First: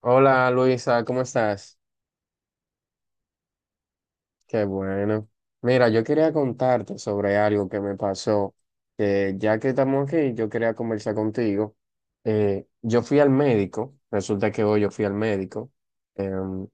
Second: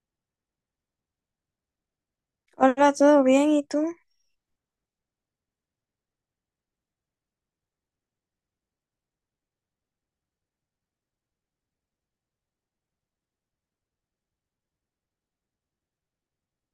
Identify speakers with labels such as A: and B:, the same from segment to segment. A: Hola Luisa, ¿cómo estás?
B: Hola, ¿todo bien? ¿Y tú?
A: Qué bueno. Mira, yo quería contarte sobre algo que me pasó, que ya que estamos aquí, yo quería conversar contigo. Yo fui al médico. Resulta que hoy yo fui al médico. em,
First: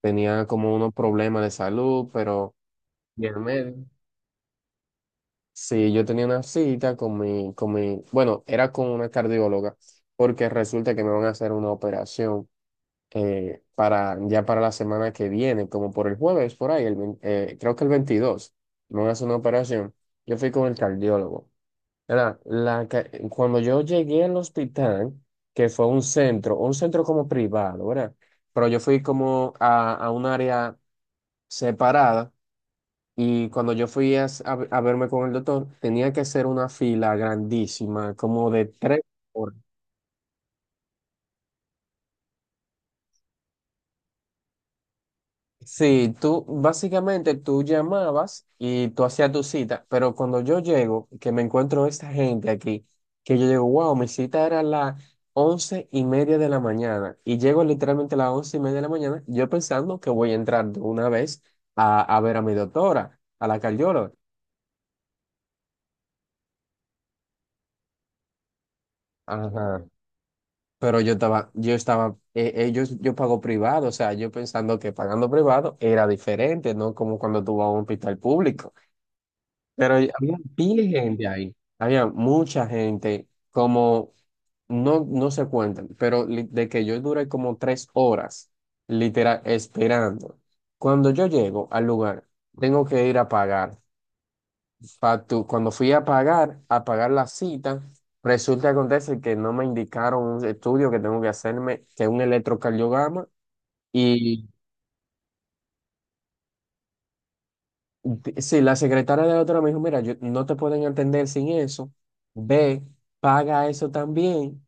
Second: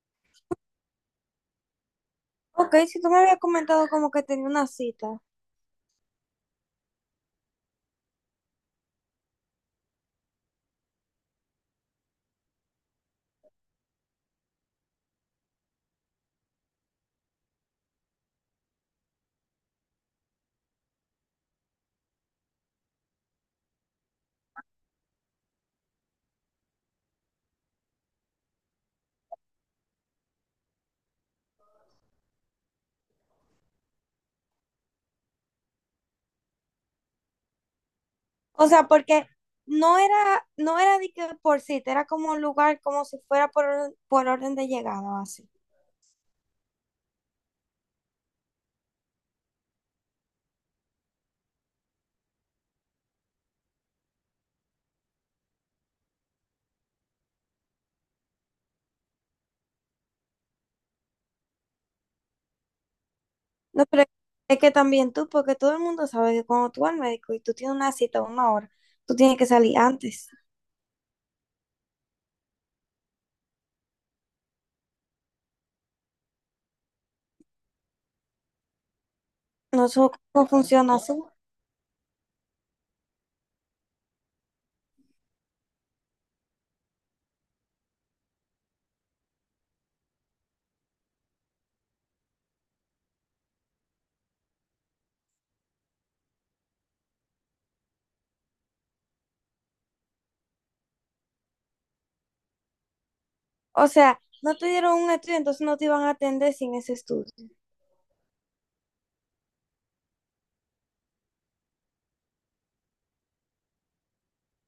A: Tenía como unos problemas de salud, pero
B: Ok, si tú me
A: y el
B: habías
A: médico,
B: comentado como que tenía una cita.
A: sí, yo tenía una cita con mi, bueno, era con una cardióloga, porque resulta que me van a hacer una operación. Para la semana que viene, como por el jueves, por ahí, creo que el 22 me van a hacer una operación. Yo fui con el cardiólogo. Era la, ca- Cuando yo llegué al hospital, que fue un centro como privado, ¿verdad? Pero yo fui como a un área separada, y cuando yo fui a verme con el doctor, tenía que hacer una fila grandísima, como de
B: O sea,
A: tres.
B: porque no era, no era de que por cita, era como un lugar como si fuera por, por orden de llegada o así.
A: Sí, tú básicamente tú llamabas y tú hacías tu cita, pero cuando yo llego, que me encuentro esta gente aquí, que yo digo, wow, mi cita era a las 11:30 de la mañana y llego literalmente a las 11:30 de la mañana, yo pensando que voy a entrar de una vez a ver a mi doctora, a la
B: No, pero
A: cardióloga.
B: es que también tú, porque todo el mundo sabe que cuando tú vas al médico y tú tienes una cita a una hora, tú tienes que salir
A: Ajá.
B: antes.
A: Pero yo pago privado, o sea, yo pensando que pagando privado era diferente, ¿no? Como cuando tú vas a un hospital público.
B: No
A: Pero
B: sé
A: había
B: cómo
A: pila de
B: funciona así.
A: gente ahí, había mucha gente, como no, no se cuentan, pero de que yo duré como 3 horas, literal, esperando. Cuando yo llego al lugar, tengo que ir a pagar. Cuando fui a pagar la cita, resulta que acontece que no me indicaron un estudio que tengo que hacerme, que es un electrocardiograma,
B: O sea,
A: y
B: no te dieron un estudio, entonces no te iban a atender sin ese estudio.
A: sí, la secretaria de la otra me dijo, mira, yo, no te pueden atender sin eso, ve, paga eso también.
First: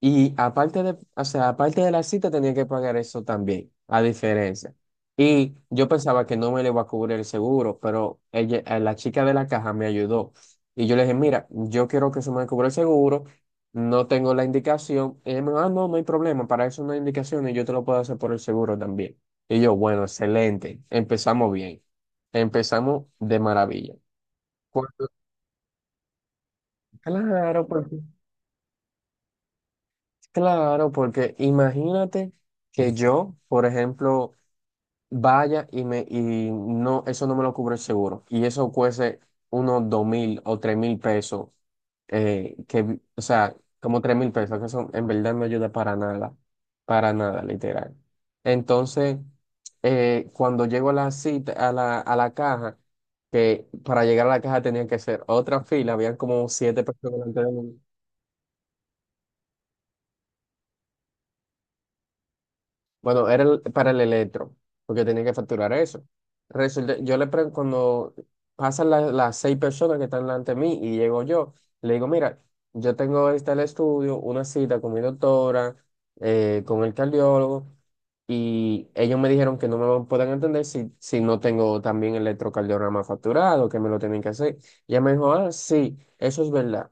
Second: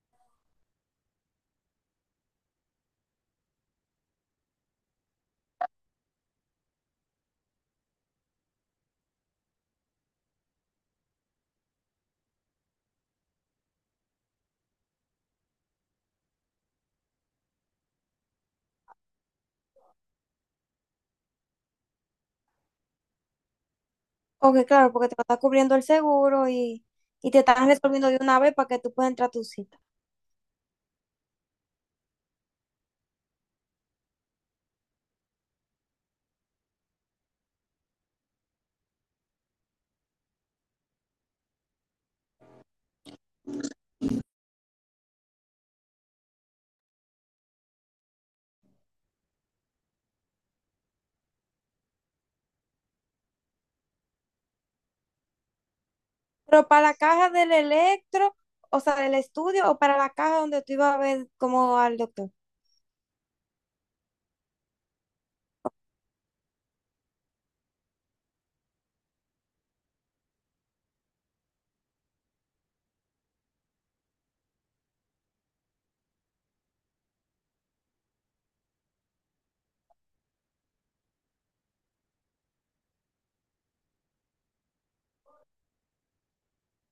A: Y aparte de, o sea, aparte de la cita tenía que pagar eso también, a diferencia. Y yo pensaba que no me le iba a cubrir el seguro, pero ella, la chica de la caja me ayudó. Y yo le dije, mira, yo quiero que se me cubra el seguro, no tengo la indicación. Y ella me dijo, ah, no, no hay problema, para eso no hay indicación y yo te lo puedo hacer por el seguro también. Y yo, bueno, excelente, empezamos bien, empezamos de maravilla.
B: Ok, claro,
A: Cuando-
B: porque te lo está cubriendo el seguro y te
A: Claro,
B: están
A: porque
B: resolviendo de una vez para que tú puedas entrar a tu cita.
A: Claro, porque imagínate que yo, por ejemplo, vaya y me y no, eso no me lo cubre el seguro. Y eso cueste unos 2.000 o 3.000 pesos, que, o sea, como 3.000 pesos, que eso en verdad no ayuda para nada, literal. Entonces, cuando llego a la cita, a la caja, que para llegar a la caja tenía que hacer otra fila, habían como
B: Pero para
A: siete
B: la
A: personas
B: caja
A: delante
B: del
A: de mí.
B: electro, o sea, del estudio, o para la caja donde tú ibas a ver como al doctor.
A: Bueno, era para el electro, porque tenía que facturar eso. Resulta, yo le pregunto, cuando pasan las seis personas que están delante de mí y llego yo, le digo, mira, yo tengo este el estudio, una cita con mi doctora, con el cardiólogo, y ellos me dijeron que no me lo pueden entender si no tengo también el electrocardiograma facturado, que me lo tienen que hacer. Y ella me dijo, ah, sí, eso es verdad.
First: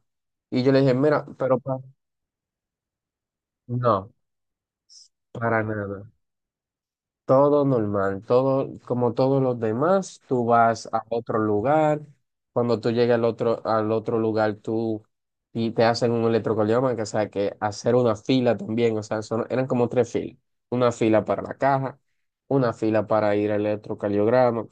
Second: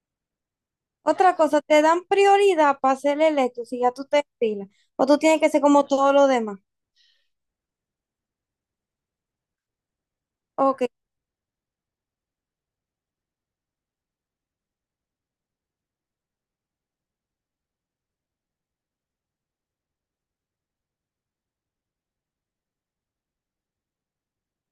A: Y yo le dije, mira,
B: Otra cosa, te dan prioridad para hacer el electro si ya tú
A: no,
B: te pilas. O tú tienes que ser
A: para
B: como
A: nada.
B: todos los demás.
A: Todo normal, todo como todos los demás, tú
B: Ok.
A: vas a otro lugar, cuando tú llegas al otro lugar, tú y te hacen un electrocardiograma, que, o sea, que hacer una fila también, o sea, eran como tres filas, una fila para la caja, una fila para ir al electrocardiograma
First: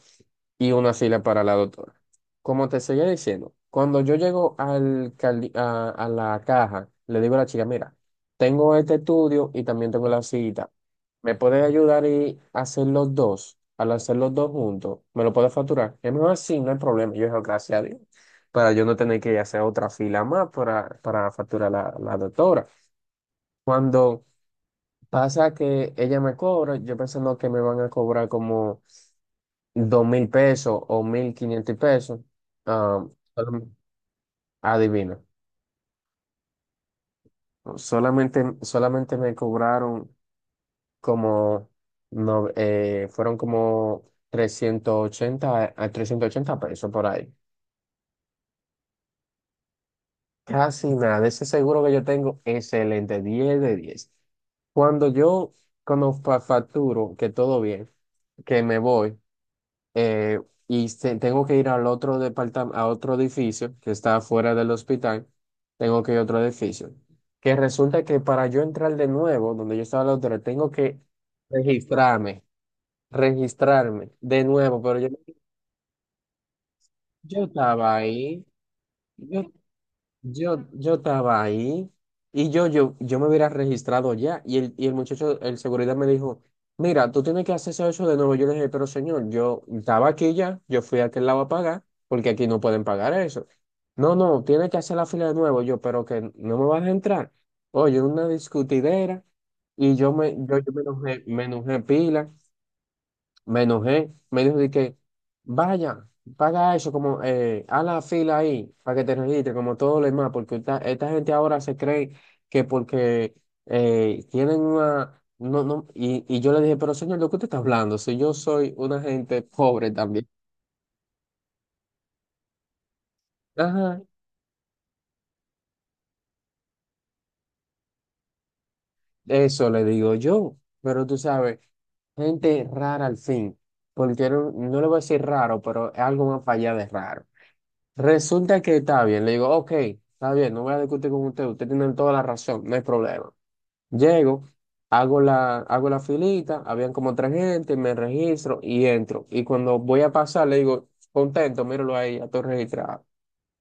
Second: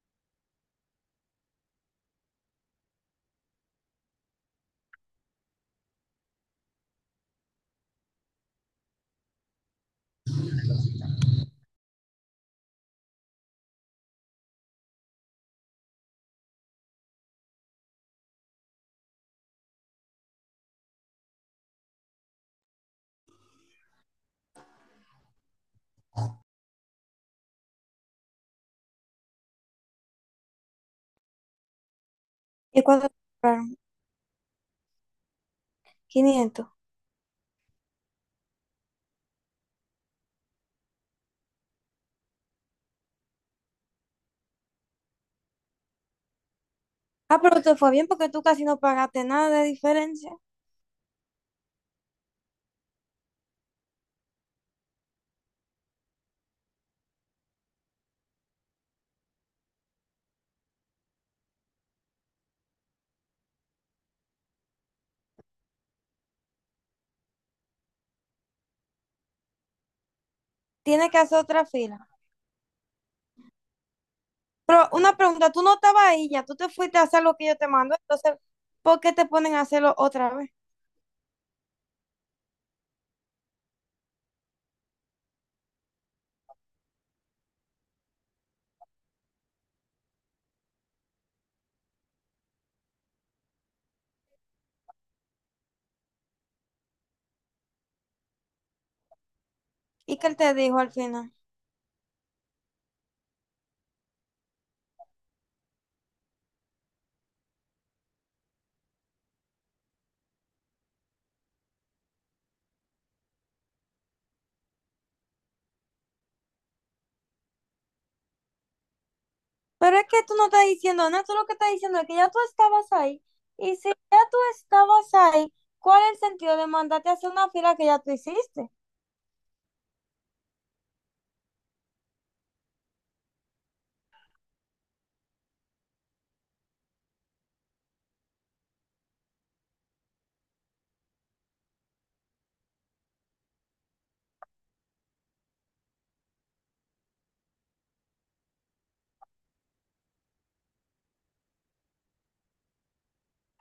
A: y una fila para la doctora. Como te seguía diciendo, cuando yo llego a la caja, le digo a la chica, mira, tengo este estudio y también tengo la cita. ¿Me puedes ayudar y hacer los dos? Al hacer los dos juntos, ¿me lo puedes facturar? Es mejor así, no hay problema. Yo digo, gracias a Dios. Para yo no tener que hacer otra fila más para facturar la doctora. Cuando pasa que ella me cobra, yo pensando que me van a cobrar como 2.000 pesos o 1.500 pesos.
B: ¿Y
A: ah,
B: cuánto te
A: solam-
B: pagaron?
A: Adivina.
B: 500.
A: Solamente, solamente me cobraron como no, fueron como trescientos ochenta pesos por ahí.
B: Ah, pero te fue bien porque tú casi no pagaste nada de diferencia.
A: Casi nada, ese seguro que yo tengo, excelente, 10 de 10. Cuando yo, cuando facturo, que todo bien, que me voy, eh, tengo que ir al otro departamento, a otro edificio que está afuera del hospital, tengo que ir a otro edificio, que resulta que para yo entrar de nuevo, donde yo estaba la otra, tengo que
B: Tienes que hacer otra fila.
A: registrarme, registrarme de nuevo,
B: Pero
A: pero yo,
B: una pregunta, tú no estabas ahí ya, tú te fuiste a hacer lo
A: yo
B: que yo te
A: estaba
B: mando, entonces,
A: ahí,
B: ¿por qué te
A: yo
B: ponen a hacerlo otra vez?
A: yo estaba ahí y yo me hubiera registrado ya, y el muchacho, el seguridad me dijo, mira, tú tienes que hacerse eso de nuevo. Yo le dije, pero señor, yo estaba aquí ya, yo fui a aquel lado a pagar porque aquí no pueden pagar eso. No, no, tiene que hacer la fila de nuevo. Yo, pero que no me vas a entrar. Oye, una discutidera, y yo
B: ¿Y qué
A: me,
B: él te
A: yo, yo
B: dijo al final?
A: me enojé pila. Me enojé, me dijo de que vaya, paga eso, como haz la fila ahí para que te registre, como todo lo demás, porque esta gente ahora se cree que porque tienen una. No, no, y yo le dije, pero señor, ¿de qué usted está hablando? Si yo soy una gente pobre
B: Pero es que
A: también.
B: tú no estás diciendo nada, tú lo que estás diciendo es que ya tú estabas ahí. Y si
A: Ajá,
B: ya tú estabas ahí, ¿cuál es el sentido de mandarte a hacer una fila que ya tú hiciste?
A: eso le digo yo, pero tú sabes, gente rara al fin, porque no, no le voy a decir raro, pero es algo más allá de raro. Resulta que está bien. Le digo, ok, está bien, no voy a discutir con usted. Usted tiene toda la razón, no hay problema. Llego, hago la filita, habían como tres gente, me registro y entro. Y cuando voy a pasar, le digo, contento, míralo ahí, ya estoy registrado.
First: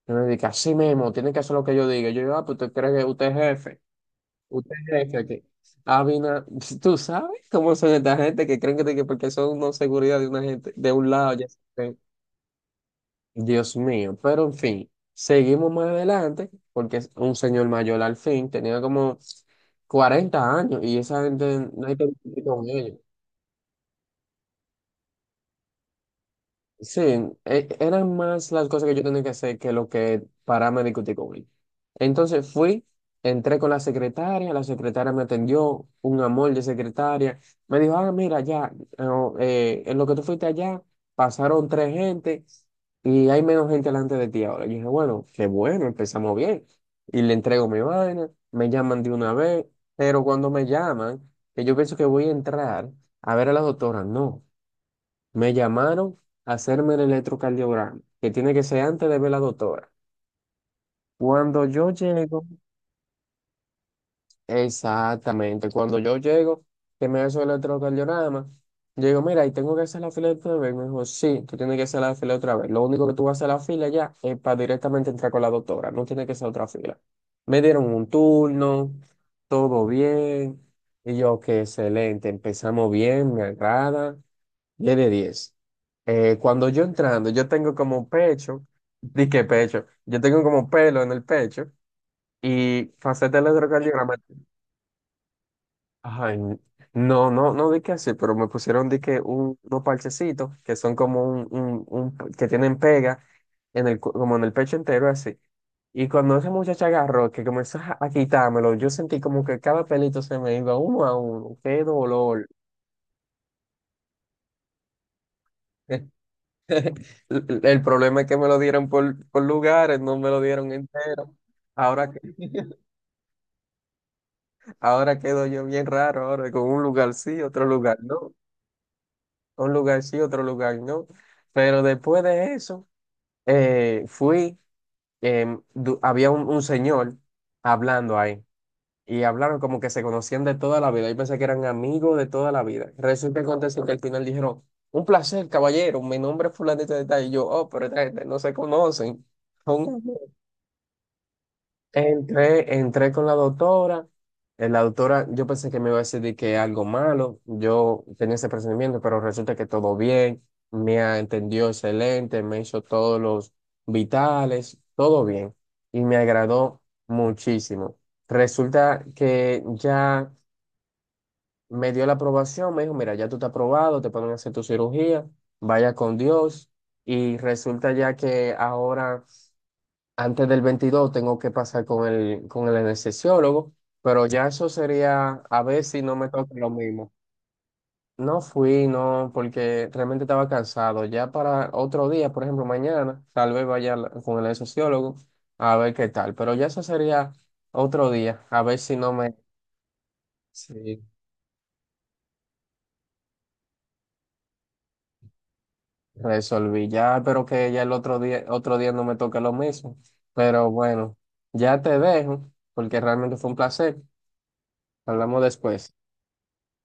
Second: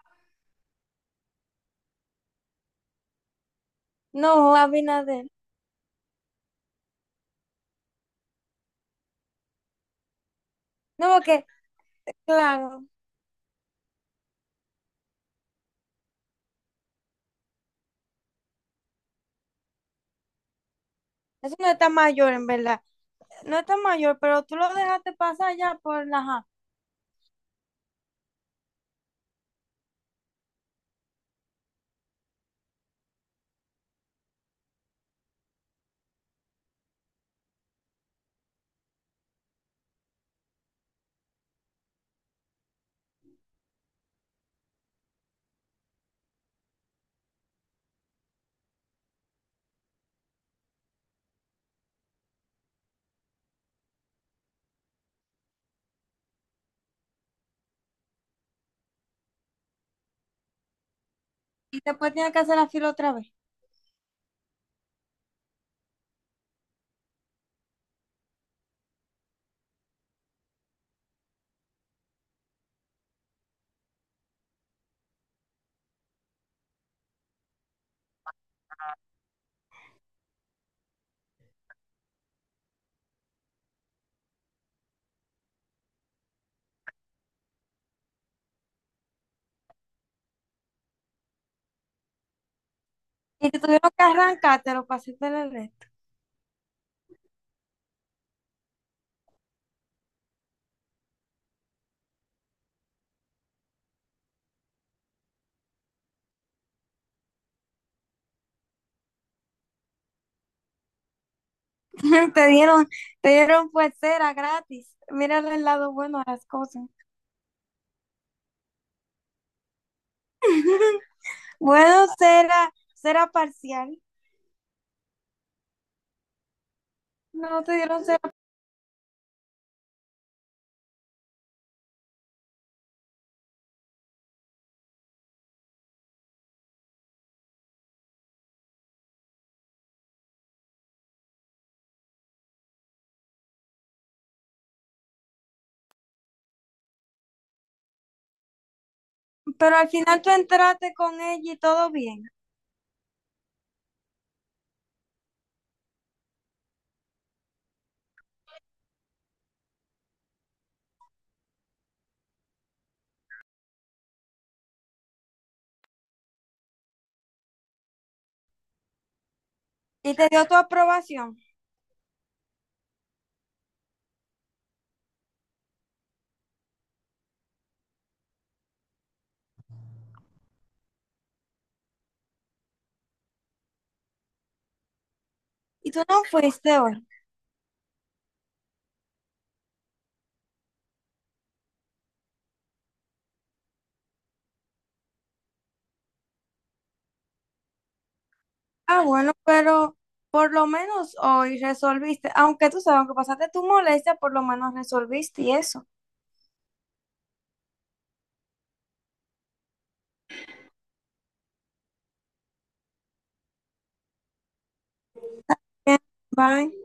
A: Y me dice, así mismo, tiene que hacer lo que yo diga. Yo digo, ah, pues usted cree que usted es jefe.
B: No,
A: Usted es jefe
B: Abinader.
A: aquí. Habina, tú sabes cómo son esta gente que creen que porque son una seguridad de una gente, de un
B: No,
A: lado, ya.
B: porque, claro,
A: Dios mío, pero en fin, seguimos más adelante porque es un señor mayor, al fin tenía como 40 años y esa
B: eso no
A: gente no
B: está
A: hay que
B: mayor,
A: discutir
B: en
A: con
B: verdad.
A: ellos.
B: No está mayor, pero tú lo dejaste pasar ya por la ja.
A: Sí, eran más las cosas que yo tenía que hacer que lo que pararme a discutir con él. Entonces fui, entré con la secretaria me atendió, un amor de secretaria. Me dijo, ah, mira, ya, no, en lo que tú fuiste allá, pasaron tres gente y hay menos gente delante de ti ahora. Yo dije, bueno, qué bueno, empezamos bien. Y le entrego mi vaina, me llaman de una vez, pero cuando me llaman, que yo pienso que voy a entrar a ver a la doctora, no. Me llamaron a hacerme el electrocardiograma, que tiene que ser antes de ver la doctora. Cuando
B: Y
A: yo
B: después tienes que
A: llego,
B: hacer la fila otra vez.
A: exactamente, cuando yo llego, que me hace el electrocardiograma, yo digo, mira, y tengo que hacer la fila otra vez. Me dijo, sí, tú tienes que hacer la fila otra vez. Lo único que tú vas a hacer la fila ya es para directamente entrar con la doctora, no tiene que ser otra fila. Me dieron un turno, todo bien, y yo, qué excelente, empezamos bien, me agrada. Tiene diez. Cuando yo entrando, yo tengo como pecho, di que pecho, yo tengo como pelo en el pecho y faceta
B: Y te tuvieron que
A: electrocardiograma.
B: arrancártelo para hacerte el resto.
A: Ay, no, no, no di que así, pero me pusieron di que unos parchecitos que son como que tienen pega en el, como en el pecho entero así. Y cuando esa muchacha agarró, que comenzó a quitármelo, yo sentí como que cada pelito se me iba uno a uno. ¡Qué
B: Te
A: dolor!
B: dieron, te dieron pues cera gratis. Mira el lado bueno a las cosas.
A: El problema es que me lo dieron por lugares, no me lo dieron entero.
B: Bueno,
A: Ahora,
B: cera, cera parcial.
A: ahora quedo yo bien raro, ahora con un lugar sí,
B: No
A: otro
B: te
A: lugar
B: dieron.
A: no, un lugar sí, otro lugar no. Pero después de eso, fui, había un señor hablando ahí y hablaron como que se conocían de toda la vida. Yo pensé que eran amigos de toda la vida. Resulta y acontece que al final dijeron, un placer, caballero, mi nombre es fulanito de tal. Y yo, oh, pero esta gente no se conocen.
B: Pero al final tú entraste con ella y todo bien.
A: Entré, entré con la doctora. La doctora, yo pensé que me iba a decir de que algo malo. Yo tenía ese presentimiento, pero resulta que todo bien. Me entendió excelente, me hizo todos los vitales, todo bien. Y me agradó muchísimo. Resulta que
B: Y te
A: ya
B: dio tu aprobación.
A: me dio la aprobación. Me dijo, mira, ya tú estás aprobado, te pueden hacer tu cirugía. Vaya con Dios. Y resulta ya que ahora antes del 22 tengo que pasar con el anestesiólogo, pero ya eso sería a ver
B: Y tú
A: si no
B: no
A: me toca lo
B: fuiste hoy.
A: mismo. No fui, no, porque realmente estaba cansado. Ya para otro día, por ejemplo, mañana, tal vez vaya con el sociólogo a ver qué tal. Pero ya eso sería otro día, a ver si
B: Ah,
A: no
B: bueno,
A: me
B: pero por lo
A: sí,
B: menos hoy resolviste. Aunque tú sabes, aunque pasaste tu molestia, por lo menos resolviste y eso.
A: resolví. Ya espero que ya el otro día no me toque lo mismo. Pero bueno, ya te dejo, porque realmente fue un placer. Hablamos después.
B: Bien, bye.